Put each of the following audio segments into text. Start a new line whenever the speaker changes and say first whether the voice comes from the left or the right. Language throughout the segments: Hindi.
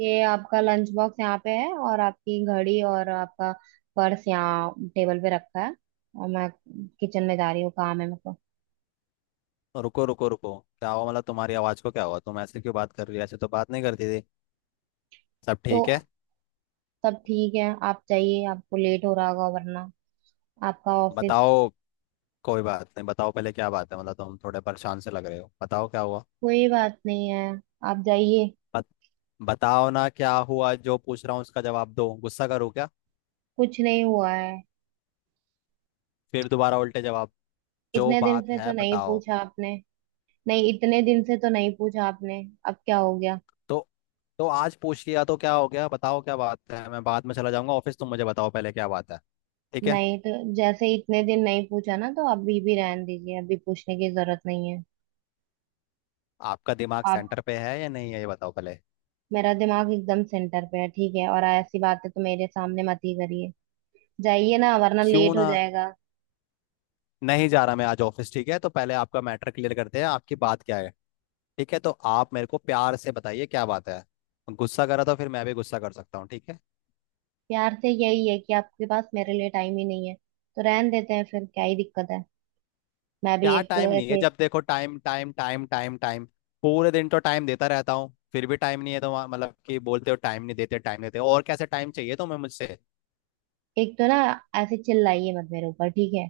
right: ये आपका लंच बॉक्स यहाँ पे है और आपकी घड़ी और आपका पर्स यहाँ टेबल पे रखा है। और मैं किचन में जा रही हूँ, काम है मेरे को।
left: रुको, रुको, रुको, क्या हुआ? मतलब तुम्हारी आवाज को क्या हुआ? तुम ऐसे क्यों बात कर रही है? ऐसे तो बात नहीं करती थी। सब
right: तो
left: ठीक है?
right: सब ठीक है, आप जाइए, आपको लेट हो रहा होगा वरना। आपका ऑफिस।
left: बताओ। कोई बात नहीं, बताओ पहले क्या बात है। मतलब तुम थोड़े परेशान से लग रहे हो। बताओ क्या हुआ।
right: कोई बात नहीं है, आप जाइए।
left: बत, बताओ ना क्या हुआ। जो पूछ रहा हूँ उसका जवाब दो। गुस्सा करो क्या?
right: कुछ नहीं हुआ है।
left: फिर दोबारा उल्टे जवाब। जो
right: इतने दिन
left: बात
right: से तो
left: है
right: नहीं
left: बताओ।
right: पूछा आपने। नहीं, इतने दिन से तो नहीं पूछा आपने, अब क्या हो गया।
left: तो तो आज पूछ लिया तो क्या हो गया? बताओ क्या बात है। मैं बाद में चला जाऊंगा ऑफिस, तुम मुझे बताओ पहले क्या बात है। ठीक है।
right: नहीं, तो जैसे इतने दिन नहीं पूछा ना, तो अभी भी रहने दीजिए, अभी पूछने की जरूरत नहीं है।
left: आपका दिमाग
right: आप।
left: सेंटर पे है या नहीं है ये बताओ पहले।
right: मेरा दिमाग एकदम सेंटर पे है, ठीक है, और ऐसी बातें तो मेरे सामने मत ही करिए। जाइए ना वरना
left: क्यों
right: लेट हो
left: ना,
right: जाएगा।
left: नहीं जा रहा मैं आज ऑफिस, ठीक है? तो पहले आपका मैटर क्लियर करते हैं, आपकी बात क्या है। ठीक है, तो आप मेरे को प्यार से बताइए क्या बात है। गुस्सा करा तो फिर मैं भी गुस्सा कर सकता हूँ, ठीक है?
right: प्यार से यही है कि आपके पास मेरे लिए टाइम ही नहीं है, तो रहन देते हैं, फिर क्या ही दिक्कत है। मैं भी
left: क्या
right: एक
left: टाइम नहीं है?
right: ऐसे।
left: जब देखो time, time, time, time, time. पूरे दिन तो टाइम देता रहता हूँ, फिर भी टाइम नहीं है? तो मतलब कि बोलते हो टाइम नहीं देते, टाइम देते हो। और कैसे टाइम चाहिए तुम्हें मुझसे?
right: एक तो ना, ऐसे चिल्लाइए मत मेरे ऊपर, ठीक है।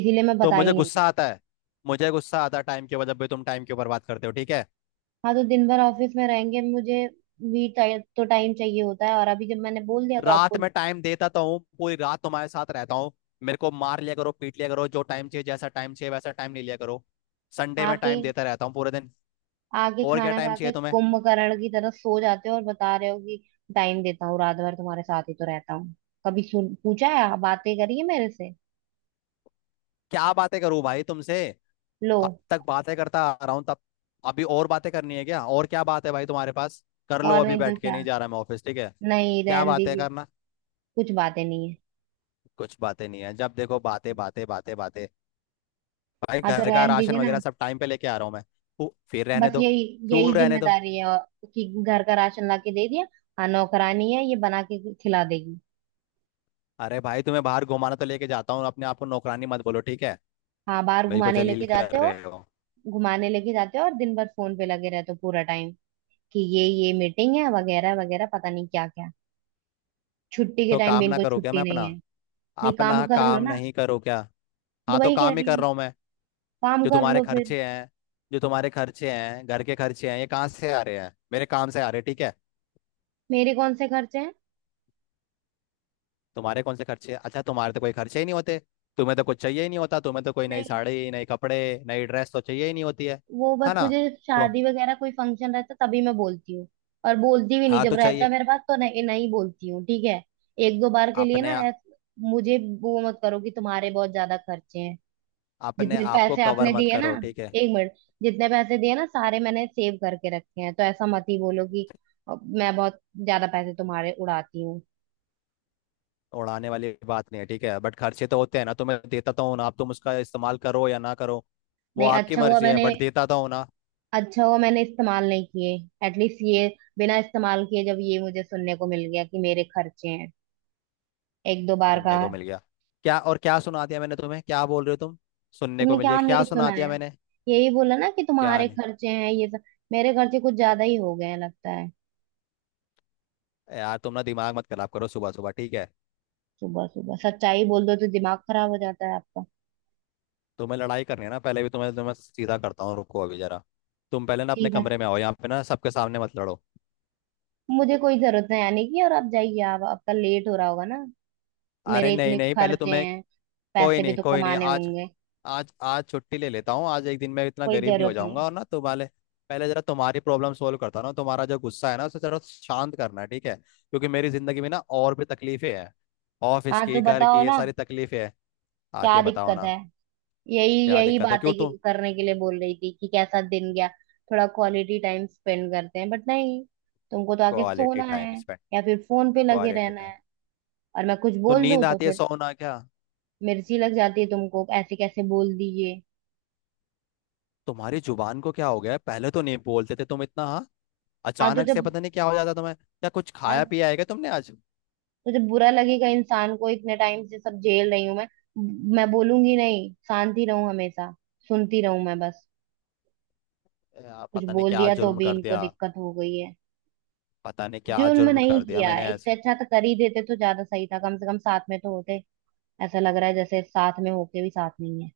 right: इसीलिए मैं
left: तो
right: बता
left: मुझे
right: ही नहीं
left: गुस्सा
right: रही।
left: आता है। मुझे गुस्सा आता है टाइम के ऊपर, जब भी तुम टाइम के ऊपर बात करते हो, ठीक है?
right: हाँ, तो दिन भर ऑफिस में रहेंगे, मुझे भी तो टाइम चाहिए होता है, और अभी जब मैंने बोल दिया तो
left: रात
right: आपको।
left: में टाइम देता तो हूँ, पूरी रात तुम्हारे साथ रहता हूँ। मेरे को मार लिया करो, पीट लिया करो, जो टाइम चाहिए जैसा टाइम चाहिए वैसा टाइम ले लिया करो। संडे में
right: आके
left: टाइम देता रहता हूँ पूरे दिन।
right: आगे
left: और क्या
right: खाना
left: टाइम
right: खा
left: चाहिए
right: के
left: तुम्हें?
right: कुंभकर्ण की तरह सो जाते हो, और बता रहे हो कि टाइम देता हूँ, रात भर तुम्हारे साथ ही तो रहता हूँ। कभी सुन पूछा है, बातें करी है मेरे से?
left: क्या बातें करूँ भाई तुमसे?
right: लो।
left: अब तक बातें करता आ रहा हूँ तब। अभी और बातें करनी है क्या? और क्या बात है भाई तुम्हारे पास? कर लो,
right: और
left: अभी
right: नहीं तो
left: बैठ के,
right: क्या,
left: नहीं जा रहा मैं ऑफिस, ठीक है?
right: नहीं
left: क्या
right: रहन
left: बातें
right: दीजिए।
left: करना?
right: कुछ बातें नहीं है।
left: कुछ बातें नहीं है। जब देखो बातें, बातें, बातें, बातें। भाई
right: हाँ, तो
left: घर का
right: रहन
left: राशन
right: दीजिए ना।
left: वगैरह सब टाइम पे लेके आ रहा हूँ मैं। फिर रहने
right: बस
left: दो।
right: यही,
left: क्यों
right: यही
left: रहने दो?
right: जिम्मेदारी है, और कि घर का राशन ला के दे दिया। हाँ, नौकरानी है, ये बना के खिला देगी।
left: अरे भाई तुम्हें बाहर घुमाना तो लेके जाता हूँ, अपने आप को नौकरानी मत बोलो, ठीक है?
right: हाँ, बाहर
left: मेरे को
right: घुमाने
left: जलील
right: लेके जाते
left: कर
right: हो।
left: रहे हो।
right: घुमाने लेके जाते हो, और दिन भर फोन पे लगे रहते हो, पूरा टाइम कि ये मीटिंग है, वगैरह वगैरह, पता नहीं क्या क्या। छुट्टी के
left: तो
right: टाइम भी
left: काम ना
right: इनको
left: करो क्या?
right: छुट्टी
left: मैं
right: नहीं
left: अपना,
right: है। नहीं, काम
left: अपना
right: कर लो
left: काम
right: ना।
left: नहीं करो क्या?
right: तो
left: हाँ, तो
right: वही कह
left: काम ही
right: रही
left: कर
right: हूँ,
left: रहा हूँ मैं।
right: काम
left: जो
right: कर
left: तुम्हारे
right: लो फिर।
left: खर्चे हैं, जो तुम्हारे खर्चे हैं, घर के खर्चे हैं, ये कहाँ से आ रहे हैं? मेरे काम से आ रहे हैं, ठीक है?
right: मेरे कौन से खर्चे हैं?
left: तुम्हारे कौन से खर्चे हैं? अच्छा, तुम्हारे तो कोई खर्चे ही नहीं होते। तुम्हें तो कुछ चाहिए ही नहीं होता। तुम्हें तो कोई नई
right: नहीं।
left: साड़ी, नई कपड़े, नई ड्रेस तो चाहिए ही नहीं होती है
right: वो
left: है
right: बस
left: ना?
right: मुझे
left: तो
right: शादी वगैरह कोई फंक्शन रहता तभी मैं बोलती हूँ। और बोलती भी नहीं,
left: हाँ,
right: जब
left: तो
right: रहता
left: चाहिए।
right: है मेरे पास तो नहीं, नहीं बोलती हूँ, ठीक है। एक दो बार के लिए ना
left: अपने
right: मुझे वो मत करो कि तुम्हारे बहुत ज्यादा खर्चे हैं।
left: अपने
right: जितने
left: आप को
right: पैसे
left: कवर
right: आपने
left: मत
right: दिए ना,
left: करो, ठीक है?
right: एक मिनट, जितने पैसे दिए ना, सारे मैंने सेव करके रखे हैं, तो ऐसा मत ही बोलो कि मैं बहुत ज्यादा पैसे तुम्हारे उड़ाती हूँ।
left: उड़ाने वाली बात नहीं है, ठीक है, बट खर्चे तो होते हैं ना, तो मैं देता तो हूँ ना। आप, तुम उसका इस्तेमाल करो या ना करो, वो
right: नहीं,
left: आपकी
right: अच्छा हुआ
left: मर्जी है,
right: मैंने,
left: बट देता तो हूँ ना।
right: अच्छा हुआ मैंने इस्तेमाल नहीं किए। एटलीस्ट ये, बिना इस्तेमाल किए जब ये मुझे सुनने को मिल गया कि मेरे खर्चे हैं, एक दो बार
left: सुनने को
right: कहा।
left: मिल गया क्या? और क्या सुना दिया मैंने तुम्हें? क्या बोल रहे हो तुम? सुनने को
right: तुमने
left: मिल गया?
right: क्या
left: क्या
right: नहीं
left: सुना दिया
right: सुनाया?
left: मैंने?
right: यही बोला ना कि
left: क्या
right: तुम्हारे
left: नहीं?
right: खर्चे हैं, ये सब। मेरे खर्चे कुछ ज्यादा ही हो गए हैं लगता है।
left: यार तुम ना दिमाग मत खराब करो सुबह सुबह, ठीक है?
right: सुबह सुबह सच्चाई बोल दो तो दिमाग खराब हो जाता है आपका।
left: तुम्हें लड़ाई करनी है ना? पहले भी तुम्हें तुम्हें सीधा करता हूँ, रुको अभी जरा। तुम पहले ना अपने
right: ठीक है,
left: कमरे में आओ, यहाँ पे ना सबके सामने मत लड़ो।
right: मुझे कोई जरूरत नहीं आने की, और आप जाइए, आप, आपका लेट हो रहा होगा ना,
left: अरे
right: मेरे
left: नहीं
right: इतने
left: नहीं, पहले
right: खर्चे
left: तुम्हें।
right: हैं,
left: कोई
right: पैसे भी
left: नहीं,
right: तो
left: कोई नहीं,
right: कमाने
left: आज,
right: होंगे।
left: आज छुट्टी ले लेता हूँ। आज एक दिन मैं इतना
right: कोई
left: गरीब नहीं हो
right: जरूरत
left: जाऊंगा।
right: नहीं।
left: और ना तुम्हारे, पहले जरा तुम्हारी प्रॉब्लम सोल्व करता हूँ ना। तुम्हारा जो गुस्सा है ना उसे जरा शांत करना है, ठीक है? क्योंकि मेरी जिंदगी में ना और भी तकलीफें हैं, ऑफिस
right: हाँ, तो
left: की, घर
right: बताओ
left: की, ये
right: ना,
left: सारी तकलीफें हैं।
right: क्या
left: आके बताओ
right: दिक्कत
left: ना
right: है। यही
left: क्या
right: यही
left: दिक्कत है।
right: बातें
left: क्यों
right: की-
left: तुम
right: करने के लिए बोल रही थी कि कैसा दिन गया, थोड़ा क्वालिटी टाइम स्पेंड करते हैं, बट नहीं, तुमको तो आके
left: क्वालिटी
right: सोना
left: टाइम
right: है
left: स्पेंड,
right: या फिर फोन पे लगे
left: क्वालिटी
right: रहना
left: टाइम,
right: है। और मैं कुछ
left: तो
right: बोल दूं
left: नींद
right: तो
left: आती है,
right: फिर
left: सोना क्या?
right: मिर्ची लग जाती है तुमको, ऐसे कैसे बोल दी ये।
left: तुम्हारी जुबान को क्या हो गया है? पहले तो नहीं बोलते थे तुम इतना, हाँ।
right: हाँ तो
left: अचानक से
right: जब
left: पता नहीं क्या हो जाता तुम्हें। क्या कुछ
right: हाँ,
left: खाया पिया है क्या तुमने आज?
right: तो जब बुरा लगेगा इंसान को, इतने टाइम से सब झेल रही हूं मैं बोलूंगी नहीं, शांति रहूं हमेशा, सुनती रहूं मैं बस,
left: यार,
right: कुछ
left: पता नहीं
right: बोल
left: क्या
right: दिया तो
left: जुल्म
right: भी
left: कर
right: इनको
left: दिया।
right: दिक्कत हो गई है।
left: पता नहीं क्या
right: जुल्म
left: जुल्म
right: नहीं
left: कर दिया
right: किया
left: मैंने
right: है, इससे
left: ऐसे।
right: अच्छा तो कर ही देते तो ज्यादा सही था, कम से कम साथ में तो होते। ऐसा लग रहा है जैसे साथ में होके भी साथ नहीं है।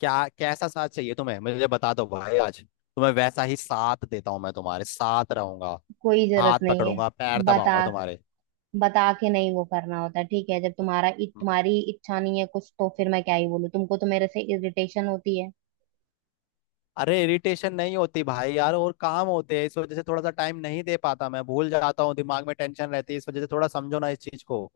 left: क्या कैसा साथ चाहिए तुम्हें मुझे बता दो भाई। आज तुम्हें वैसा ही साथ देता हूँ, मैं तुम्हारे साथ रहूंगा,
right: कोई जरूरत
left: हाथ
right: नहीं है।
left: पकड़ूंगा, पैर
right: बता,
left: दबाऊंगा तुम्हारे।
right: बता के नहीं वो करना होता, ठीक है, जब तुम्हारा,
left: हम्म।
right: तुम्हारी इच्छा नहीं है कुछ, तो फिर मैं क्या ही बोलूं, तुमको तो मेरे से इरिटेशन होती है।
left: अरे इरिटेशन नहीं होती भाई, यार और काम होते हैं, इस वजह से थोड़ा सा टाइम नहीं दे पाता, मैं भूल जाता हूँ, दिमाग में टेंशन रहती है, इस वजह से थोड़ा समझो ना इस चीज को।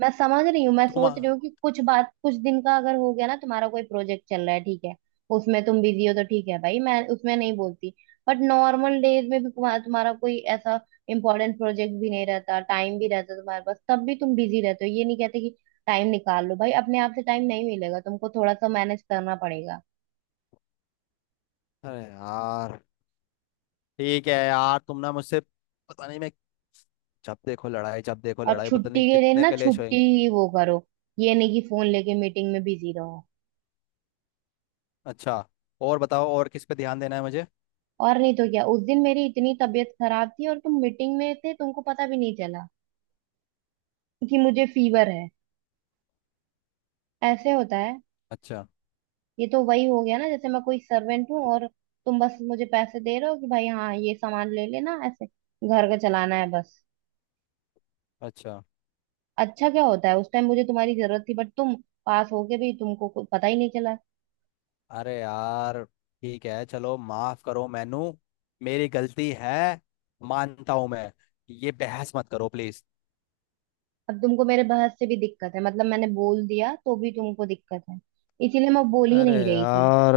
right: मैं समझ रही हूँ, मैं
left: तुम,
right: सोच रही हूँ कि कुछ बात कुछ दिन का अगर हो गया ना, तुम्हारा कोई प्रोजेक्ट चल रहा है ठीक है, उसमें तुम बिजी हो तो ठीक है भाई, मैं उसमें नहीं बोलती। बट नॉर्मल डेज में भी तुम्हारा तुम्हारा कोई ऐसा इंपॉर्टेंट प्रोजेक्ट भी नहीं रहता, टाइम भी रहता तुम्हारे पास, तब भी तुम बिजी रहते हो, ये नहीं कहते कि टाइम निकाल लो भाई, अपने आप से टाइम नहीं मिलेगा तुमको, थोड़ा सा मैनेज करना पड़ेगा।
left: अरे यार, ठीक है यार। तुम ना मुझसे पता नहीं, मैं, जब देखो लड़ाई, जब देखो
right: और
left: लड़ाई, पता
right: छुट्टी
left: नहीं
right: के दिन
left: कितने
right: ना
left: कलेश हुए।
right: छुट्टी ही वो करो, ये नहीं कि फोन लेके मीटिंग में बिजी रहो।
left: अच्छा, और बताओ, और किस पे ध्यान देना है मुझे?
right: और नहीं तो क्या, उस दिन मेरी इतनी तबीयत खराब थी और तुम मीटिंग में थे, तुमको पता भी नहीं चला कि मुझे फीवर है। ऐसे होता है?
left: अच्छा।
right: ये तो वही हो गया ना जैसे मैं कोई सर्वेंट हूँ, और तुम बस मुझे पैसे दे रहे हो कि भाई हाँ, ये सामान ले लेना, ऐसे घर का चलाना है, बस।
left: अच्छा।
right: अच्छा क्या होता है, उस टाइम मुझे तुम्हारी जरूरत थी, बट तुम पास हो के भी तुमको कोई पता ही नहीं चला।
left: अरे यार, ठीक है, चलो माफ करो मैनू, मेरी गलती है, मानता हूं मैं। ये बहस मत करो प्लीज।
right: अब तुमको मेरे बहस से भी दिक्कत है, मतलब मैंने बोल दिया तो भी तुमको दिक्कत है, इसीलिए मैं बोल ही
left: अरे
right: नहीं रही थी।
left: यार,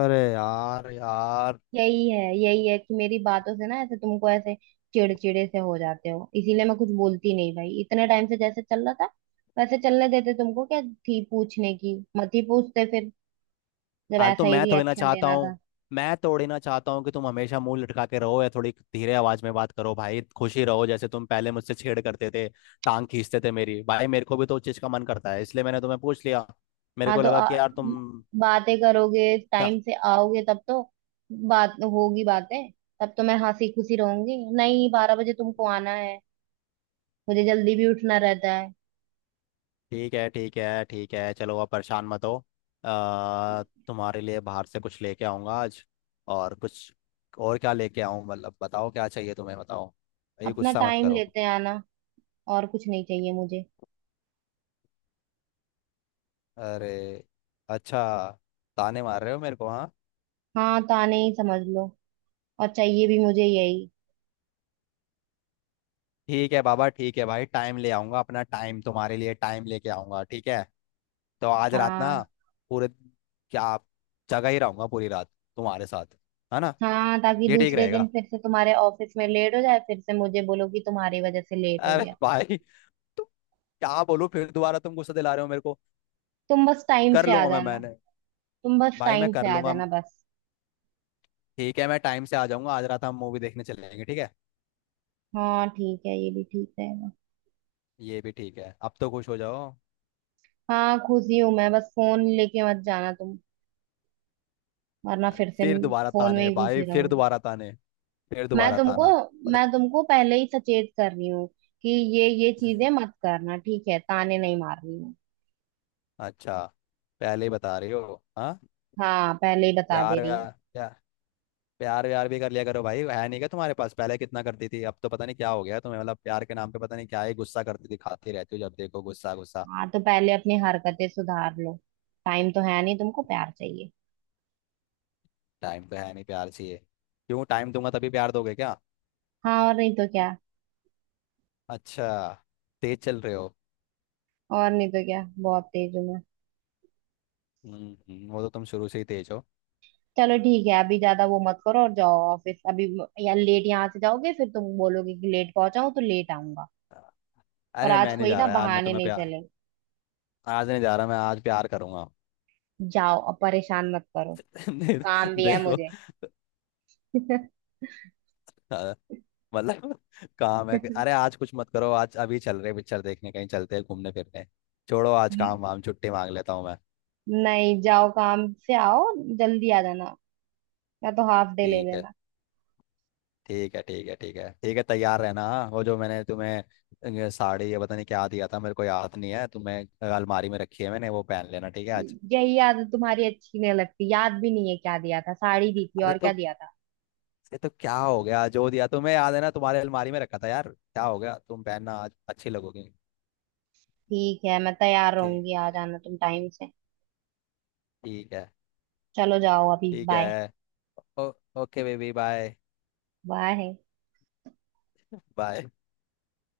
left: अरे यार, यार।
right: यही है, यही है कि मेरी बातों से ना, ऐसे तुमको ऐसे चिड़चिड़े से हो जाते हो, इसीलिए मैं कुछ बोलती नहीं भाई, इतने टाइम से जैसे चल रहा था वैसे चलने देते, तुमको क्या थी पूछने की, मत ही पूछते फिर जब
left: अरे तो
right: ऐसा ही
left: मैं थोड़ी ना
right: रिएक्शन
left: चाहता
right: देना
left: हूँ।
right: था।
left: मैं थोड़ी ना चाहता हूँ कि तुम हमेशा मुंह लटका के रहो या थोड़ी धीरे आवाज में बात करो। भाई खुशी रहो, जैसे तुम पहले मुझसे छेड़ करते थे, टांग खींचते थे मेरी, भाई मेरे को भी तो उस चीज का मन करता है, इसलिए मैंने तुम्हें पूछ लिया। मेरे
right: हाँ,
left: को
right: तो
left: लगा
right: आ,
left: कि यार तुम,
right: बातें करोगे,
left: क्या?
right: टाइम से आओगे तब तो बात होगी, बातें, तब तो मैं हंसी खुशी रहूंगी, नहीं बारह बजे तुमको आना है, मुझे जल्दी भी उठना रहता है।
left: ठीक है, ठीक है, ठीक है, चलो अब परेशान मत हो। तुम्हारे लिए बाहर से कुछ लेके आऊंगा आज। और कुछ, और क्या लेके आऊं? मतलब बताओ क्या चाहिए तुम्हें, बताओ। ये
right: अपना
left: गुस्सा मत
right: टाइम
left: करो।
right: लेते आना, और कुछ नहीं चाहिए मुझे।
left: अरे, अच्छा, ताने मार रहे हो मेरे को, हाँ?
right: हाँ, ताने ही समझ लो, और चाहिए भी मुझे यही।
left: ठीक है बाबा, ठीक है भाई, टाइम ले आऊंगा, अपना टाइम तुम्हारे लिए, टाइम लेके आऊंगा ठीक है? तो आज रात ना,
right: हाँ।
left: पूरे, क्या, जगह ही रहूंगा पूरी रात तुम्हारे साथ, है ना?
right: हाँ, ताकि
left: ये ठीक
right: दूसरे दिन
left: रहेगा।
right: फिर से तुम्हारे ऑफिस में लेट हो जाए, फिर से मुझे बोलो कि तुम्हारी वजह से लेट हो
left: अरे
right: गया।
left: भाई तो क्या बोलूं? फिर दोबारा तुम गुस्सा दिला रहे हो मेरे को।
right: तुम बस टाइम
left: कर
right: से आ
left: लूंगा मैं,
right: जाना।
left: मैंने,
right: तुम बस
left: भाई मैं
right: टाइम
left: कर
right: से आ
left: लूंगा,
right: जाना, बस।
left: ठीक है? मैं टाइम से आ जाऊंगा, आज रात हम मूवी देखने चलेंगे, ठीक है?
right: हाँ ठीक है, ये भी ठीक रहेगा।
left: ये भी ठीक है, अब तो खुश हो जाओ।
right: हाँ, खुशी हूँ मैं, बस फोन लेके मत जाना तुम, वरना
left: अरे
right: फिर से
left: फिर दोबारा
right: फोन में
left: ताने,
right: ही
left: भाई
right: घुसे
left: फिर
right: रहोगे।
left: दोबारा ताने, फिर
right: मैं
left: दोबारा
right: तुमको
left: ताना। पर-
right: मैं तुमको पहले ही सचेत कर रही हूँ कि ये चीजें मत करना, ठीक है, ताने नहीं मार रही हूँ।
left: अच्छा, पहले ही बता रही हो, हाँ?
right: हाँ, पहले ही बता दे
left: प्यार
right: रही
left: व्यार,
right: हूँ।
left: प्यार व्यार भी कर लिया करो भाई, है नहीं क्या तुम्हारे पास? पहले कितना करती थी, अब तो पता नहीं क्या हो गया तुम्हें। मतलब प्यार के नाम पे पता नहीं क्या ही गुस्सा करती थी, खाती रहती हो जब देखो, गुस्सा, गुस्सा।
right: हाँ, तो पहले अपनी हरकतें सुधार लो। टाइम तो है नहीं, तुमको प्यार चाहिए।
left: टाइम तो है नहीं, प्यार चाहिए? क्यों, टाइम दूंगा तभी प्यार दोगे क्या?
right: हाँ, और नहीं तो क्या।
left: अच्छा, तेज चल रहे हो।
right: और नहीं तो क्या, बहुत तेज हूँ मैं।
left: हम्म, वो तो तुम शुरू से ही तेज हो।
right: चलो ठीक है, अभी ज्यादा वो मत करो और जाओ ऑफिस अभी, या लेट यहाँ से जाओगे, फिर तुम बोलोगे कि लेट पहुंचाऊं तो लेट आऊंगा। और
left: अरे
right: आज
left: मैं नहीं
right: कोई
left: जा
right: ना
left: रहा आज, मैं
right: बहाने
left: तुम्हें
right: नहीं
left: प्यार,
right: चले।
left: आज नहीं जा रहा मैं, आज प्यार करूंगा।
right: जाओ, अब परेशान मत करो,
left: दे-
right: काम भी है
left: देखो,
right: मुझे।
left: अ, मतलब, काम है अरे आज कुछ मत करो, आज अभी चल रहे पिक्चर देखने, कहीं चलते हैं घूमने फिरने। छोड़ो आज काम वाम, छुट्टी मांग लेता हूँ मैं।
right: नहीं, जाओ, काम से आओ, जल्दी आ जाना, या तो हाफ डे ले
left: ठीक है।
right: लेना।
left: ठीक है, ठीक है, ठीक है, ठीक है, तैयार रहना, हाँ। वो जो मैंने तुम्हें साड़ी या पता नहीं क्या दिया था, मेरे को याद नहीं है, तुम्हें अलमारी में रखी है मैंने, वो पहन लेना, ठीक है आज?
right: यही आदत तुम्हारी अच्छी नहीं लगती, याद भी नहीं है क्या दिया था, साड़ी दी थी
left: अरे
right: और क्या
left: तो
right: दिया था।
left: ये तो क्या हो गया? जो दिया तुम्हें याद है ना, तुम्हारे अलमारी में रखा था, यार क्या हो गया तुम, पहनना आज, अच्छी लगोगी।
right: ठीक है, मैं तैयार
left: ठीक,
right: रहूंगी, आ जाना तुम टाइम से।
left: ठीक है।
right: चलो जाओ अभी,
left: ठीक
right: बाय।
left: है। Oh, okay baby, bye.
right: Bye.
left: Bye.